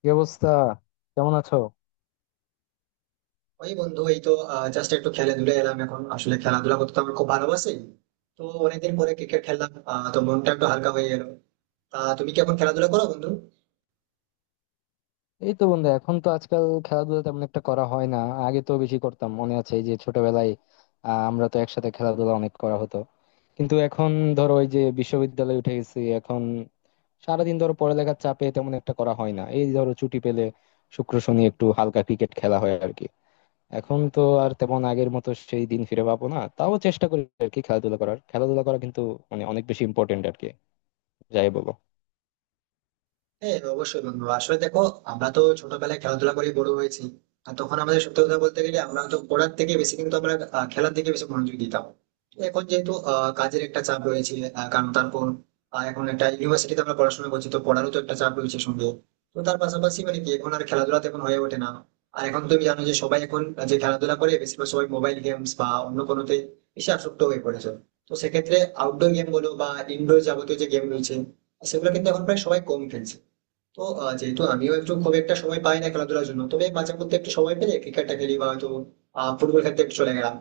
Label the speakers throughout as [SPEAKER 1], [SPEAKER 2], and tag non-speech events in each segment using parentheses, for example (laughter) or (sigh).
[SPEAKER 1] কি অবস্থা? কেমন আছো?
[SPEAKER 2] ওই বন্ধু, এই তো জাস্ট একটু খেলে ধুলে এলাম। এখন আসলে খেলাধুলা করতে তো আমার খুব ভালোবাসি। তো অনেকদিন পরে ক্রিকেট খেললাম। তো মনটা একটু হালকা হয়ে গেল। তা তুমি কি এখন খেলাধুলা করো বন্ধু?
[SPEAKER 1] এই তো বন্ধু, এখন তো আজকাল খেলাধুলা তেমন একটা করা হয় না। আগে তো বেশি করতাম, মনে আছে এই যে ছোটবেলায়, আমরা তো একসাথে খেলাধুলা অনেক করা হতো। কিন্তু এখন ধরো, ওই যে বিশ্ববিদ্যালয়ে উঠে গেছি এখন। সারাদিন ধরো পড়ালেখার চাপে তেমন একটা করা হয় না, এই ধরো ছুটি পেলে শুক্র শনি একটু হালকা ক্রিকেট খেলা হয় আর কি। এখন তো আর তেমন আগের মতো সেই দিন ফিরে পাবো না, তাও চেষ্টা করি আর কি খেলাধুলা করা কিন্তু মানে অনেক বেশি ইম্পর্টেন্ট আর কি, যাই বলো।
[SPEAKER 2] হ্যাঁ, অবশ্যই বন্ধু। আসলে দেখো, আমরা তো ছোটবেলায় খেলাধুলা করে বড় হয়েছি। আর তখন আমাদের সত্যি কথা বলতে গেলে, আমরা তো পড়ার থেকে বেশি কিন্তু আমরা খেলার দিকে বেশি মনোযোগ দিতাম। তো এখন যেহেতু কাজের একটা চাপ রয়েছে, কারণ তারপর এখন একটা ইউনিভার্সিটিতে আমরা পড়াশোনা করছি, তো পড়ারও তো একটা চাপ রয়েছে সঙ্গে। তো তার পাশাপাশি মানে কি এখন আর খেলাধুলা তেমন হয়ে ওঠে না। আর এখন তুমি জানো যে সবাই এখন, যে খেলাধুলা করে বেশিরভাগ সবাই মোবাইল গেমস বা অন্য কোনোতে বেশি আসক্ত হয়ে পড়েছে। তো সেক্ষেত্রে আউটডোর গেম বলো বা ইনডোর, যাবতীয় যে গেম রয়েছে সেগুলো কিন্তু এখন প্রায় সবাই কম খেলছে। তো যেহেতু আমিও একটু খুব একটা সময় পাই না খেলাধুলার জন্য, তবে মাঝে মধ্যে একটু সময় পেলে ক্রিকেটটা খেলি বা হয়তো ফুটবল খেলতে একটু চলে গেলাম।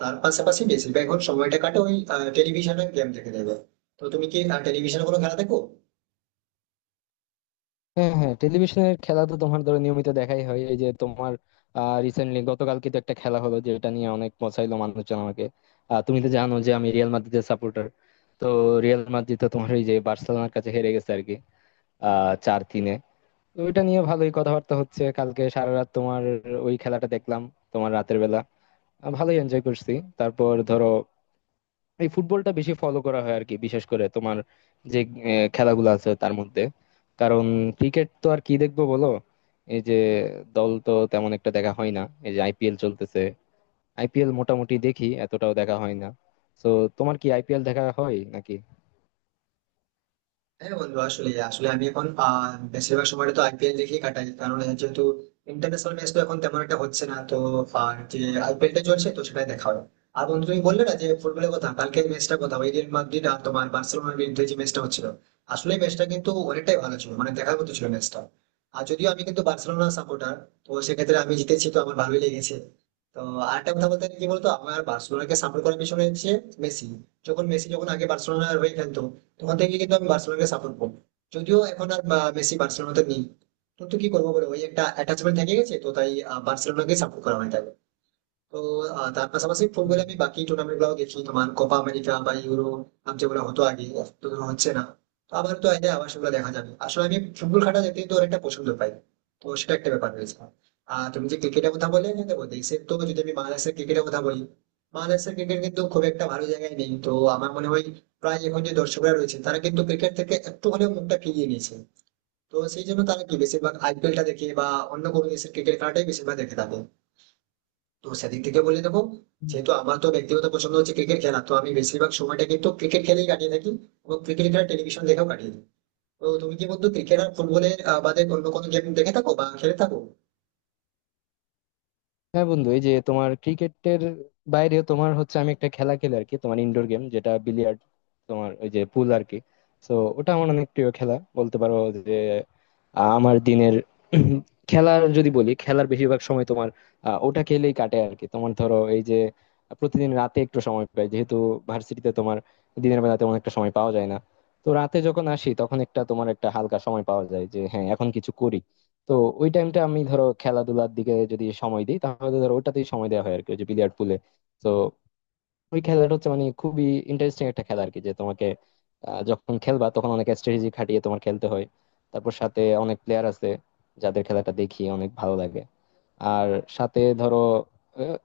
[SPEAKER 2] তার পাশাপাশি বেশিরভাগ এখন সময়টা কাটে ওই টেলিভিশনে গেম দেখে দেবে। তো তুমি কি টেলিভিশনে কোনো খেলা দেখো?
[SPEAKER 1] হ্যাঁ, হ্যাঁ, টেলিভিশনের খেলা তো তোমার ধরো নিয়মিত দেখাই হয়। এই যে তোমার রিসেন্টলি গতকালকে তো একটা খেলা হলো, যেটা নিয়ে অনেক পচাইলো মানুষজন আমাকে। তুমি তো জানো যে আমি রিয়াল মাদ্রিদের সাপোর্টার। তো রিয়াল মাদ্রিদ তো তোমার ওই যে বার্সেলোনার কাছে হেরে গেছে আর কি, 4-3-এ। তো ওইটা নিয়ে ভালোই কথাবার্তা হচ্ছে। কালকে সারা রাত তোমার ওই খেলাটা দেখলাম, তোমার রাতের বেলা, ভালোই এনজয় করছি। তারপর ধরো এই ফুটবলটা বেশি ফলো করা হয় আর কি, বিশেষ করে তোমার যে খেলাগুলো আছে তার মধ্যে। কারণ ক্রিকেট তো আর কি দেখবো বলো, এই যে দল তো তেমন একটা দেখা হয় না। এই যে আইপিএল চলতেছে, আইপিএল মোটামুটি দেখি, এতটাও দেখা হয় না। তো তোমার কি আইপিএল দেখা হয় নাকি?
[SPEAKER 2] হ্যাঁ বন্ধু, আসলে আসলে আমি এখন বেশিরভাগ সময়টা তো আইপিএল দেখেই কাটাই, কারণ এর যেহেতু ইন্টারন্যাশনাল ম্যাচ তো এখন তেমন একটা হচ্ছে না। তো আর যে আইপিএলটা চলছে তো সেটাই দেখা হয়। আর বন্ধু তুমি বললে না যে ফুটবলের কথা, কালকের ম্যাচটা কথা, ওই রিয়াল মাদ্রিদ আর তোমার বার্সেলোনার বিরুদ্ধে যে ম্যাচটা হচ্ছিল, আসলে ম্যাচটা কিন্তু অনেকটাই ভালো ছিল, মানে দেখার মতো ছিল ম্যাচটা। আর যদিও আমি কিন্তু বার্সেলোনা সাপোর্টার, তো সেক্ষেত্রে আমি জিতেছি তো আমার ভালোই লেগেছে। তো আরেকটা কথা বলতে গেলে কি বলতো, আমার বার্সেলোনাকে সাপোর্ট করার পিছনে হচ্ছে মেসি। যখন মেসি আগে বার্সেলোনার হয়ে খেলতো, তখন থেকে কিন্তু আমি বার্সেলোনাকে সাপোর্ট করবো। যদিও এখন আর মেসি বার্সেলোনাতে নেই, কিন্তু কি করবো বলো, ওই একটা অ্যাটাচমেন্ট থেকে গেছে, তো তাই বার্সেলোনাকে সাপোর্ট করা হয় তাকে। তো তার পাশাপাশি ফুটবলে আমি বাকি টুর্নামেন্ট গুলো দেখি, তোমার কোপা আমেরিকা বা ইউরো, যেগুলো হতো আগে, এখন তো ধরো হচ্ছে না। তো আবার তো এলে আবার সেগুলো দেখা যাবে। আসলে আমি ফুটবল খেলা দেখতে কিন্তু অনেকটা পছন্দ পাই, তো সেটা একটা ব্যাপার রয়েছে। আর তুমি যে ক্রিকেটের কথা বলে, দেখো দেশের তো, যদি আমি বাংলাদেশের ক্রিকেটের কথা বলি, বাংলাদেশের ক্রিকেট কিন্তু খুব একটা ভালো জায়গায় নেই। তো আমার মনে হয় প্রায় এখন যে দর্শকরা রয়েছে তারা কিন্তু ক্রিকেট থেকে একটু হলেও মুখটা ফিরিয়ে নিয়েছে। তো সেই জন্য তারা কি বেশিরভাগ আইপিএলটা দেখে বা অন্য কোনো দেশের ক্রিকেট খেলাটাই বেশিরভাগ দেখে থাকে। তো সেদিক থেকে বলে দেবো,
[SPEAKER 1] হুম।
[SPEAKER 2] যেহেতু আমার তো ব্যক্তিগত পছন্দ হচ্ছে ক্রিকেট খেলা, তো আমি বেশিরভাগ সময়টা কিন্তু ক্রিকেট খেলেই কাটিয়ে থাকি এবং ক্রিকেট খেলা টেলিভিশন দেখেও কাটিয়ে দিই। তো তুমি কি বন্ধু ক্রিকেট আর ফুটবলের বাদে অন্য কোনো গেম দেখে থাকো বা খেলে থাকো?
[SPEAKER 1] হ্যাঁ বন্ধু, এই যে তোমার ক্রিকেটের বাইরে তোমার হচ্ছে আমি একটা খেলা খেলি আর কি, তোমার ইনডোর গেম, যেটা বিলিয়ার্ড, তোমার ওই যে পুল আর কি। তো ওটা আমার অনেক প্রিয় খেলা বলতে পারো, যে আমার দিনের (clears throat) খেলার যদি বলি, খেলার বেশিরভাগ সময় তোমার ওটা খেলেই কাটে আর কি। তোমার ধরো এই যে প্রতিদিন রাতে একটু সময় পাই, যেহেতু ভার্সিটিতে তোমার দিনের বেলা তেমন একটা সময় পাওয়া যায় না। তো রাতে যখন আসি তখন একটা তোমার একটা হালকা সময় পাওয়া যায়, যে হ্যাঁ এখন কিছু করি। তো ওই টাইমটা আমি ধরো খেলাধুলার দিকে যদি সময় দিই তাহলে ধরো ওটাতেই সময় দেওয়া হয় আর কি, ওই যে বিলিয়ার্ড পুলে। তো ওই খেলাটা হচ্ছে মানে খুবই ইন্টারেস্টিং একটা খেলা আর কি, যে তোমাকে যখন খেলবা তখন অনেক স্ট্র্যাটেজি খাটিয়ে তোমার খেলতে হয়। তারপর সাথে অনেক প্লেয়ার আছে যাদের খেলাটা দেখি অনেক ভালো লাগে। আর সাথে ধরো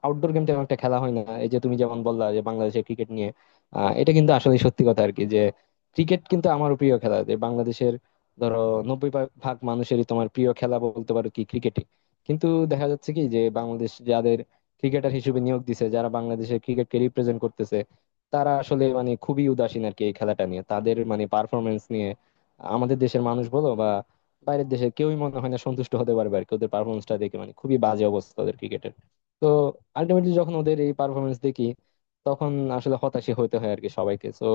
[SPEAKER 1] আউটডোর গেম তেমন একটা খেলা হয় না। এই যে তুমি যেমন বললা যে বাংলাদেশের ক্রিকেট নিয়ে, এটা কিন্তু আসলে সত্যি কথা আর কি, যে ক্রিকেট কিন্তু আমার প্রিয় খেলা, যে বাংলাদেশের ধরো নব্বই ভাগ মানুষেরই তোমার প্রিয় খেলা বলতে পারো কি ক্রিকেটই। কিন্তু দেখা যাচ্ছে কি যে বাংলাদেশ যাদের ক্রিকেটার হিসেবে নিয়োগ দিছে, যারা বাংলাদেশের ক্রিকেটকে রিপ্রেজেন্ট করতেছে, তারা আসলে মানে খুবই উদাসীন আর কি এই খেলাটা নিয়ে, তাদের মানে পারফরমেন্স নিয়ে আমাদের দেশের মানুষ বলো বা বাইরের দেশের কেউই মনে হয় না সন্তুষ্ট হতে পারবে আর কি। ওদের পারফরমেন্সটা দেখে মানে খুবই বাজে অবস্থা ওদের ক্রিকেটের। তো আলটিমেটলি যখন ওদের এই পারফরমেন্স দেখি তখন আসলে হতাশই হতে হয় আর কি সবাইকে। তো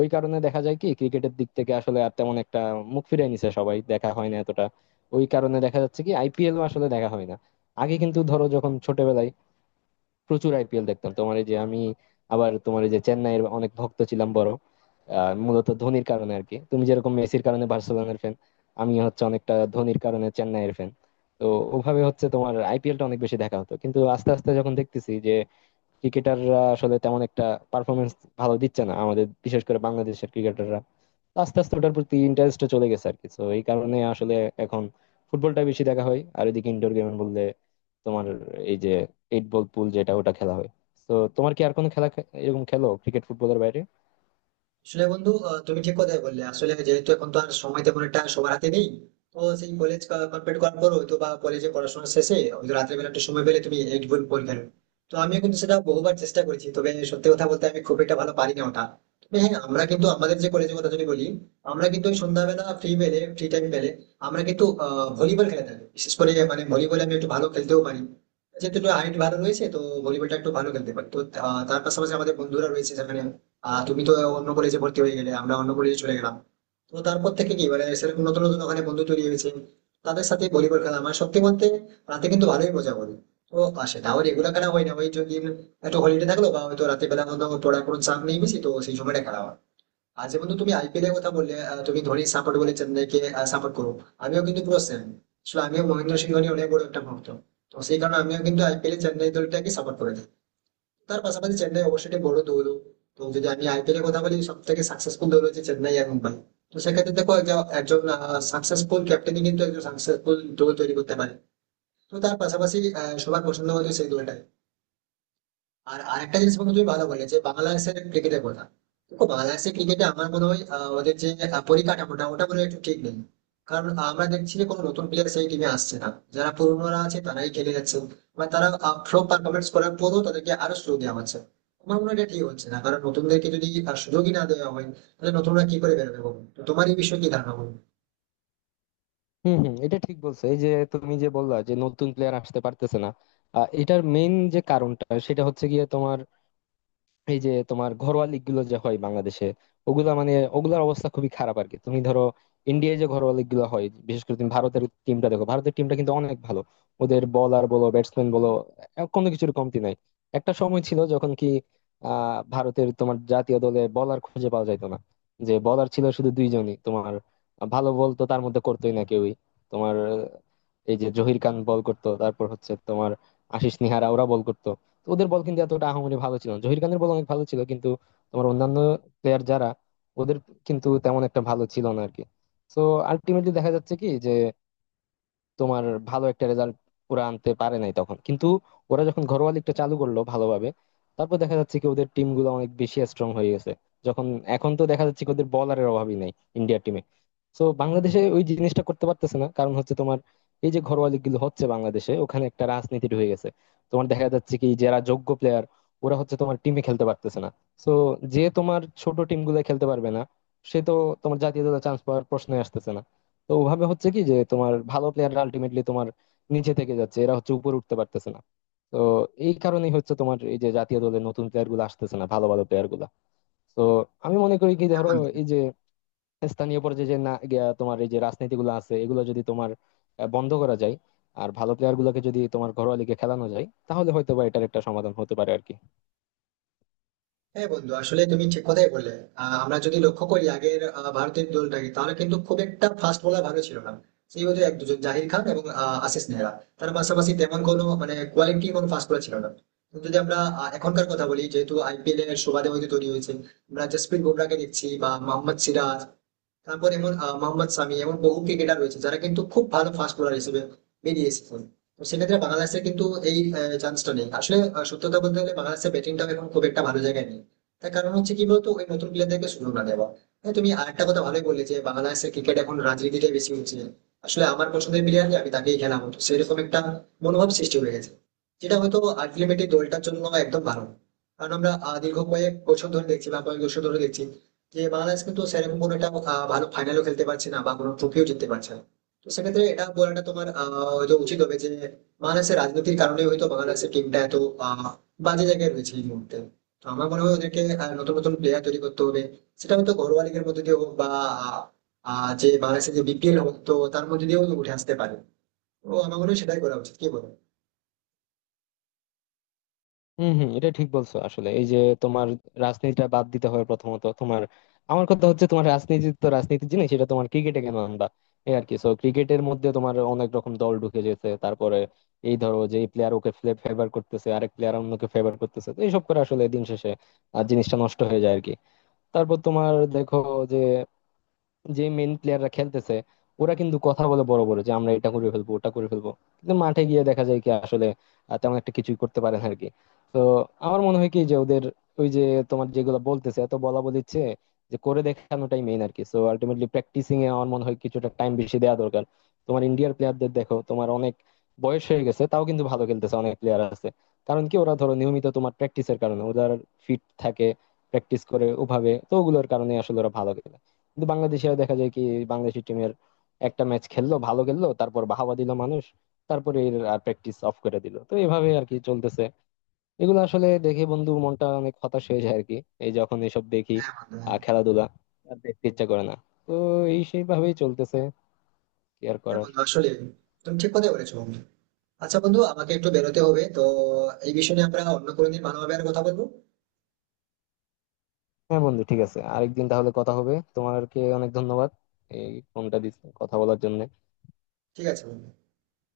[SPEAKER 1] ওই কারণে দেখা যায় কি ক্রিকেটের দিক থেকে আসলে আর তেমন একটা, মুখ ফিরিয়ে নিছে সবাই, দেখা হয় না এতটা। ওই কারণে দেখা যাচ্ছে কি আইপিএল আসলে দেখা হয় না। আগে কিন্তু ধরো যখন ছোটবেলায় প্রচুর আইপিএল দেখতাম তোমার, এই যে আমি আবার তোমার এই যে চেন্নাইয়ের অনেক ভক্ত ছিলাম, মূলত ধোনির কারণে আর কি, তুমি যেরকম মেসির কারণে বার্সেলোনার ফ্যান, আমি হচ্ছে অনেকটা ধোনির কারণে চেন্নাইয়ের ফ্যান। তো ওভাবে হচ্ছে তোমার আইপিএল টা অনেক বেশি দেখা হতো, কিন্তু আস্তে আস্তে যখন দেখতেছি যে ক্রিকেটাররা আসলে তেমন একটা পারফরমেন্স ভালো দিচ্ছে না আমাদের, বিশেষ করে বাংলাদেশের ক্রিকেটাররা, আস্তে আস্তে ওটার প্রতি ইন্টারেস্টটা চলে গেছে আর কি। তো এই কারণে আসলে এখন ফুটবলটা বেশি দেখা হয়। আর এদিকে ইনডোর গেম বললে তোমার এই যে এইট বল পুল, যেটা ওটা খেলা হয়। তো তোমার কি আর কোনো খেলা এরকম খেলো ক্রিকেট ফুটবলের বাইরে?
[SPEAKER 2] আসলে বন্ধু, তুমি ঠিক কথাই বললে। আসলে যেহেতু এখন তো আর সময় তেমন একটা সবার হাতে নেই, তো সেই কলেজ কমপ্লিট করার পর হয়তো বা কলেজে পড়াশোনা শেষে হয়তো রাতের বেলা একটু সময় পেলে তুমি এইট বই পরীক্ষা দেবে। তো আমিও কিন্তু সেটা বহুবার চেষ্টা করেছি, তবে সত্যি কথা বলতে আমি খুব একটা ভালো পারি না ওটা। তবে হ্যাঁ, আমরা কিন্তু আমাদের যে কলেজের কথা যদি বলি, আমরা কিন্তু ওই সন্ধ্যাবেলা ফ্রি পেলে, ফ্রি টাইম পেলে আমরা কিন্তু ভলিবল খেলে থাকি। বিশেষ করে মানে ভলিবল আমি একটু ভালো খেলতেও পারি, যেহেতু একটু হাইট ভালো রয়েছে, তো ভলিবলটা একটু ভালো খেলতে পারি। তো তার পাশাপাশি আমাদের বন্ধুরা রয়েছে সেখানে। তুমি তো অন্য কলেজে ভর্তি হয়ে গেলে, আমরা অন্য কলেজে চলে গেলাম। তো তারপর থেকে কি মানে সেরকম নতুন নতুন ওখানে বন্ধু তৈরি হয়েছে, তাদের সাথে ভলিবল খেলা মানে সত্যি বলতে রাতে কিন্তু ভালোই মজা করে। তো আর সেটাও রেগুলার খেলা হয় না, ওই যদি একটু হলিডে থাকলো বা হয়তো রাতে বেলা মধ্যে পড়ার কোনো চাপ নেই বেশি, তো সেই সময়টা খেলা হয়। আর যেমন তুমি আইপিএল এর কথা বললে, তুমি ধোনি সাপোর্ট বলে চেন্নাইকে সাপোর্ট করো, আমিও কিন্তু পুরো সেম। আসলে আমিও মহেন্দ্র সিং ধোনি অনেক বড় একটা ভক্ত, তো সেই কারণে আমিও কিন্তু আইপিএল এ চেন্নাই দলটাকে সাপোর্ট করে থাকি। তার পাশাপাশি চেন্নাই অবশ্যই একটি বড় দৌড়। তো যদি আমি আইপিএল এর কথা বলি, সব থেকে সাকসেসফুল দৌড় হচ্ছে চেন্নাই এখন পাই। তো সেক্ষেত্রে দেখো একজন সাকসেসফুল ক্যাপ্টেনই কিন্তু একজন সাকসেসফুল দৌড় তৈরি করতে পারে। তো তার পাশাপাশি সবার পছন্দ হতো সেই দলটাই। আর আরেকটা জিনিস বন্ধু তুমি ভালো বলে যে বাংলাদেশের ক্রিকেটের কথা, দেখো বাংলাদেশের ক্রিকেটে আমার মনে হয় ওদের যে পরিকাঠামোটা ওটা মনে হয় একটু ঠিক নেই। কারণ আমরা দেখছি যে কোনো নতুন প্লেয়ার সেই টিমে আসছে না, যারা পুরনোরা আছে তারাই খেলে যাচ্ছে। মানে তারা ফ্লপ পারফরমেন্স করার পরও তাদেরকে আরো সুযোগ দেওয়া হচ্ছে। আমার মনে হয় এটা ঠিক হচ্ছে না, কারণ নতুনদেরকে যদি সুযোগই না দেওয়া হয়, তাহলে নতুনরা কি করে বেরোবে বলো? তো তোমার এই বিষয়ে কি ধারণা বলো?
[SPEAKER 1] হম, হম, এটা ঠিক বলছো। এই যে তুমি যে বললা যে নতুন প্লেয়ার আসতে পারতেছে না, এটার মেইন যে কারণটা সেটা হচ্ছে গিয়ে তোমার এই যে তোমার ঘরোয়া লিগ গুলো যে হয় বাংলাদেশে, ওগুলা মানে ওগুলার অবস্থা খুবই খারাপ আর কি। তুমি ধরো ইন্ডিয়ায় যে ঘরোয়া লিগ গুলো হয়, বিশেষ করে তুমি ভারতের টিমটা দেখো, ভারতের টিমটা কিন্তু অনেক ভালো। ওদের বলার বলো, ব্যাটসম্যান বলো, কোনো কিছুর কমতি নাই। একটা সময় ছিল যখন কি ভারতের তোমার জাতীয় দলে বলার খুঁজে পাওয়া যাইতো না, যে বলার ছিল শুধু দুইজনই তোমার, ভালো বল তো তার মধ্যে করতোই না কেউই। তোমার এই যে জহির খান বল করতো, তারপর হচ্ছে তোমার আশিস নিহারা, ওরা বল করতো। তো ওদের বল কিন্তু এতটা আহামরি ভালো ছিল না, জহির খানের বল অনেক ভালো ছিল, কিন্তু তোমার অন্যান্য প্লেয়ার যারা ওদের কিন্তু তেমন একটা ভালো ছিল না আরকি। তো আলটিমেটলি দেখা যাচ্ছে কি যে তোমার ভালো একটা রেজাল্ট ওরা আনতে পারে নাই তখন। কিন্তু ওরা যখন ঘরোয়া লিগটা চালু করলো ভালোভাবে, তারপর দেখা যাচ্ছে কি ওদের টিম গুলো অনেক বেশি স্ট্রং হয়ে গেছে। যখন এখন তো দেখা যাচ্ছে কি ওদের বলারের অভাবই নাই ইন্ডিয়ার টিমে। তো বাংলাদেশে ওই জিনিসটা করতে পারতেছে না, কারণ হচ্ছে তোমার এই যে ঘরোয়া লিগ গুলো হচ্ছে বাংলাদেশে, ওখানে একটা রাজনীতি ঢুকে গেছে। তোমার দেখা যাচ্ছে কি, যারা যোগ্য প্লেয়ার ওরা হচ্ছে তোমার টিমে খেলতে পারতেছে না। তো যে তোমার ছোট টিম গুলো খেলতে পারবে না, সে তো তোমার জাতীয় দলে চান্স পাওয়ার প্রশ্নই আসতেছে না। তো ওভাবে হচ্ছে কি, যে তোমার ভালো প্লেয়াররা আলটিমেটলি তোমার নিচে থেকে যাচ্ছে, এরা হচ্ছে উপরে উঠতে পারতেছে না। তো এই কারণেই হচ্ছে তোমার এই যে জাতীয় দলের নতুন প্লেয়ার গুলো আসতেছে না, ভালো ভালো প্লেয়ার গুলা। তো আমি মনে করি কি
[SPEAKER 2] হ্যাঁ
[SPEAKER 1] ধরো
[SPEAKER 2] বন্ধু,
[SPEAKER 1] এই যে স্থানীয় পর্যায়ে যে না গিয়া তোমার এই যে রাজনীতি গুলো আছে, এগুলো যদি তোমার বন্ধ করা যায়, আর ভালো প্লেয়ার গুলোকে যদি তোমার ঘরোয়া লিগে খেলানো যায়, তাহলে হয়তো বা এটার একটা সমাধান হতে পারে আর কি।
[SPEAKER 2] হ্যাঁ বন্ধু, আসলে তুমি ঠিক কথাই বললে। আমরা যদি লক্ষ্য করি আগের ভারতের দলটাকে, তাহলে কিন্তু খুব একটা ফাস্ট বোলার ভালো ছিল না। সেই বোধহয় এক দুজন জাহির খান এবং আশিস নেহরা, তার পাশাপাশি তেমন কোনো মানে কোয়ালিটি কোনো ফাস্ট বোলার ছিল না। কিন্তু যদি আমরা এখনকার কথা বলি, যেহেতু আইপিএল এর সুবাদে হয়তো তৈরি হয়েছে, আমরা জসপ্রীত বুমরাকে দেখছি বা মোহাম্মদ সিরাজ, তারপর এমন মোহাম্মদ সামি, এমন বহু ক্রিকেটার রয়েছে যারা কিন্তু খুব ভালো ফাস্ট বোলার হিসেবে বেরিয়ে এসেছেন। তো সেক্ষেত্রে বাংলাদেশের কিন্তু এই চান্সটা নেই। আসলে সত্যতা বলতে গেলে বাংলাদেশের ব্যাটিংটাও এখন খুব একটা ভালো জায়গায় নেই। তার কারণ হচ্ছে কি বলতো, ওই নতুন প্লেয়ারদেরকে সুযোগ না দেওয়া। হ্যাঁ, তুমি আরেকটা কথা ভালোই বললে যে বাংলাদেশের ক্রিকেট এখন রাজনীতিটাই বেশি হচ্ছে। আসলে আমার পছন্দের প্লেয়ার আমি তাকেই খেলা হতো, সেরকম একটা মনোভাব সৃষ্টি হয়ে গেছে, যেটা হয়তো আলটিমেটলি দলটার জন্য একদম ভালো না। কারণ আমরা দীর্ঘ কয়েক বছর ধরে দেখছি বা কয়েক বছর ধরে দেখছি যে বাংলাদেশ কিন্তু সেরকম কোনো একটা ভালো ফাইনালও খেলতে পারছে না বা কোনো ট্রফিও জিততে পারছে না। তো সেক্ষেত্রে এটা বলাটা তোমার হয়তো উচিত হবে যে বাংলাদেশের রাজনীতির কারণে হয়তো বাংলাদেশের টিমটা এত আহ, বাজে জায়গায় রয়েছে এই মুহূর্তে। তো আমার মনে হয় ওদেরকে নতুন নতুন প্লেয়ার তৈরি করতে হবে, সেটা হয়তো ঘরোয়া লিগের মধ্যে দিয়ে হোক বা আহ, যে বাংলাদেশের যে বিপিএল হোক, তো তার মধ্যে দিয়েও উঠে আসতে পারে। তো আমার মনে হয় সেটাই করা উচিত, কি বলো?
[SPEAKER 1] হম, হম, এটা ঠিক বলছো আসলে। এই যে তোমার রাজনীতিটা বাদ দিতে হবে প্রথমত তোমার। আমার কথা হচ্ছে, তোমার রাজনীতি তো রাজনীতির জিনিস, সেটা তোমার ক্রিকেটে কেন আনবা এই আর কি। সো ক্রিকেটের মধ্যে তোমার অনেক রকম দল ঢুকে যেতে, তারপরে এই ধরো যে এই প্লেয়ার ওকে ফেভার করতেছে, আরেক প্লেয়ার অন্যকে ফেভার করতেছে, তো এইসব করে আসলে দিন শেষে আর জিনিসটা নষ্ট হয়ে যায় আর কি। তারপর তোমার দেখো, যে যে মেইন প্লেয়াররা খেলতেছে ওরা কিন্তু কথা বলে বড় বড় যে আমরা এটা করে ফেলবো, ওটা করে ফেলবো, কিন্তু মাঠে গিয়ে দেখা যায় কি আসলে তেমন একটা কিছুই করতে পারে না আর কি। তো আমার মনে হয় কি যে ওদের ওই যে তোমার যেগুলো বলতেছে, এত বলা বলিচ্ছে, যে করে দেখানোটাই মেইন আর কি। সো আলটিমেটলি প্র্যাকটিসিং এ আমার মনে হয় কিছুটা টাইম বেশি দেওয়া দরকার। তোমার ইন্ডিয়ার প্লেয়ারদের দেখো, তোমার অনেক বয়স হয়ে গেছে, তাও কিন্তু ভালো খেলতেছে অনেক প্লেয়ার আছে। কারণ কি ওরা ধরো নিয়মিত তোমার প্র্যাকটিসের কারণে ওদের ফিট থাকে, প্র্যাকটিস করে ওভাবে। তো ওগুলোর কারণে আসলে ওরা ভালো খেলে। কিন্তু বাংলাদেশিরা দেখা যায় কি, বাংলাদেশি টিমের একটা ম্যাচ খেললো, ভালো খেললো, তারপর বাহাবা দিল মানুষ, তারপরে এর আর প্র্যাকটিস অফ করে দিল। তো এভাবে আর কি চলতেছে। এগুলো আসলে দেখে বন্ধু মনটা অনেক হতাশ হয়ে যায় আর কি, এই যখন এসব দেখি।
[SPEAKER 2] হ্যাঁ বন্ধু, হ্যাঁ।
[SPEAKER 1] খেলাধুলা আর দেখতে ইচ্ছা করে না। তো এই সেইভাবেই চলতেছে, কি আর
[SPEAKER 2] হ্যাঁ
[SPEAKER 1] করার।
[SPEAKER 2] বন্ধু, আসলে তুমি ঠিক কথাই বলেছো বন্ধু। আচ্ছা বন্ধু, আমাকে একটু বেরোতে হবে, তো এই বিষয়ে নিয়ে আমরা অন্য কোনো দিন ভালোভাবে আর কথা বলবো।
[SPEAKER 1] হ্যাঁ বন্ধু, ঠিক আছে, আরেকদিন তাহলে কথা হবে। তোমাকে অনেক ধন্যবাদ এই ফোনটা দিস কথা বলার জন্য।
[SPEAKER 2] ঠিক আছে বন্ধু।